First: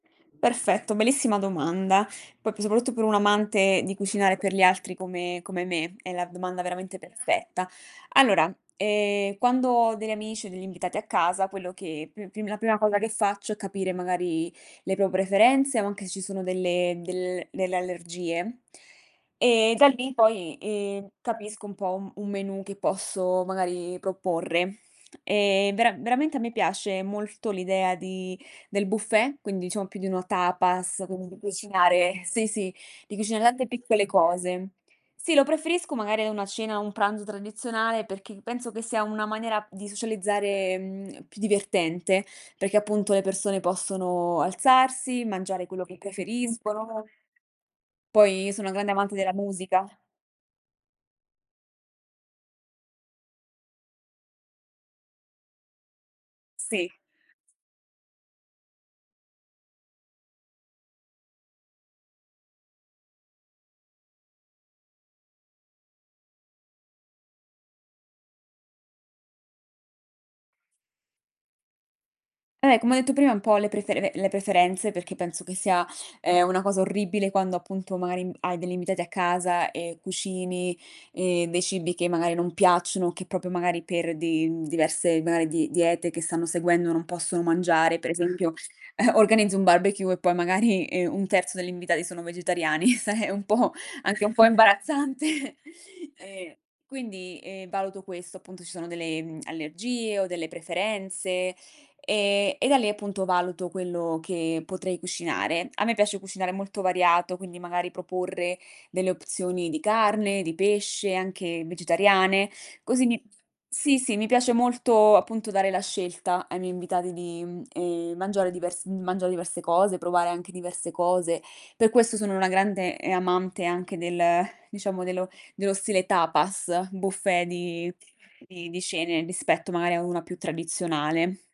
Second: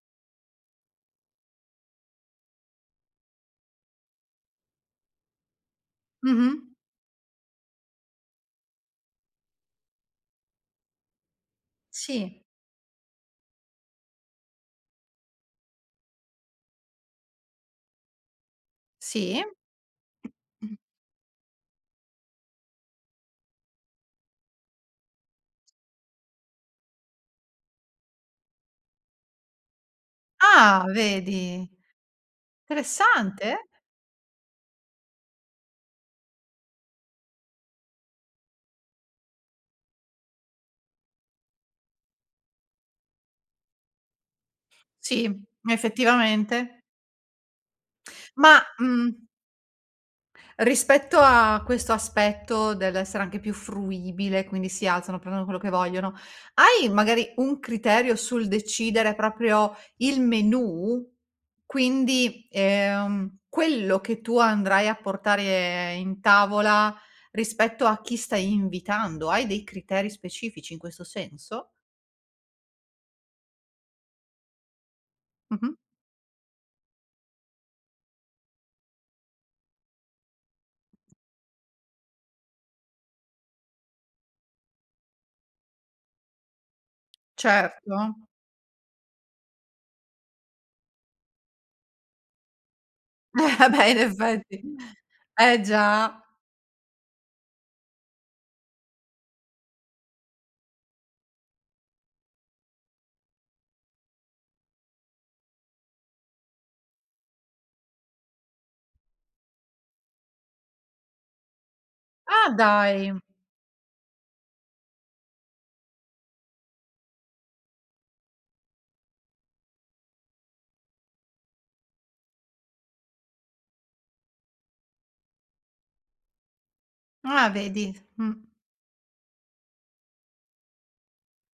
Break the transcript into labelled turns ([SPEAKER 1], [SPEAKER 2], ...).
[SPEAKER 1] Perfetto, bellissima domanda. Poi soprattutto per un amante di cucinare per gli altri come come me, è la domanda
[SPEAKER 2] Mh-mh.
[SPEAKER 1] veramente perfetta. Allora, ehm, quando ho degli amici o degli invitati a casa, quello che più
[SPEAKER 2] Sì.
[SPEAKER 1] pri la prima cosa che faccio è capire magari le pro preferenze o anche se ci sono delle del delle allergie.
[SPEAKER 2] Sì.
[SPEAKER 1] E da lì poi, ehm, capisco un po' un un menù che posso magari proporre. E vera veramente a me piace molto l'idea di del buffet, quindi diciamo più di una
[SPEAKER 2] Ah
[SPEAKER 1] tapas, quindi di
[SPEAKER 2] vedi.
[SPEAKER 1] cucinare sì, sì, di cucinare
[SPEAKER 2] Interessante.
[SPEAKER 1] tante piccole cose. Sì, lo preferisco magari a una cena, un pranzo tradizionale, perché penso che sia una maniera di socializzare, mhmm, più divertente, perché appunto le persone possono alzarsi,
[SPEAKER 2] Sì,
[SPEAKER 1] mangiare quello che
[SPEAKER 2] effettivamente.
[SPEAKER 1] preferiscono. Poi io
[SPEAKER 2] Ma,
[SPEAKER 1] sono una grande amante
[SPEAKER 2] mhmm
[SPEAKER 1] della musica.
[SPEAKER 2] rispetto a questo aspetto dell'essere anche più fruibile, quindi si alzano, prendono quello che vogliono, hai
[SPEAKER 1] Sì.
[SPEAKER 2] magari un criterio sul decidere proprio il menù? Quindi, ehm, quello che tu andrai a portare in tavola rispetto a chi stai invitando? Hai dei criteri specifici in questo senso?
[SPEAKER 1] Eh, come ho detto prima un po' le prefere le preferenze perché penso che
[SPEAKER 2] Mh-mh.
[SPEAKER 1] sia, ehm, una cosa orribile quando appunto magari, mhmm, hai degli invitati a casa e cucini, ehm, dei cibi che magari non piacciono o che proprio magari per di diverse magari di diete che stanno seguendo non possono mangiare, per
[SPEAKER 2] Certo.
[SPEAKER 1] esempio, organizzi un barbecue e poi magari i 1/3 degli invitati sono vegetariani, sai è un
[SPEAKER 2] Eh, ah
[SPEAKER 1] po'
[SPEAKER 2] beh, in
[SPEAKER 1] anche un po'
[SPEAKER 2] effetti,
[SPEAKER 1] imbarazzante.
[SPEAKER 2] eh già.
[SPEAKER 1] E quindi, ehm, valuto questo, appunto ci sono delle, mhmm, allergie o delle preferenze e e da lì appunto valuto quello che potrei cucinare. A me piace cucinare molto variato, quindi magari proporre delle opzioni di carne, di pesce, anche
[SPEAKER 2] Ah
[SPEAKER 1] vegetariane. Così
[SPEAKER 2] dai.
[SPEAKER 1] mi sì, sì, mi piace molto appunto dare la scelta ai miei invitati di, mhmm, ehm, mangiare divers mangiare diverse cose, provare anche diverse cose. Per questo sono una grande, ehm, amante anche del diciamo dello dello stile tapas, buffet
[SPEAKER 2] Ah, vedi,
[SPEAKER 1] di
[SPEAKER 2] mh.
[SPEAKER 1] di di cene rispetto magari a una più tradizionale.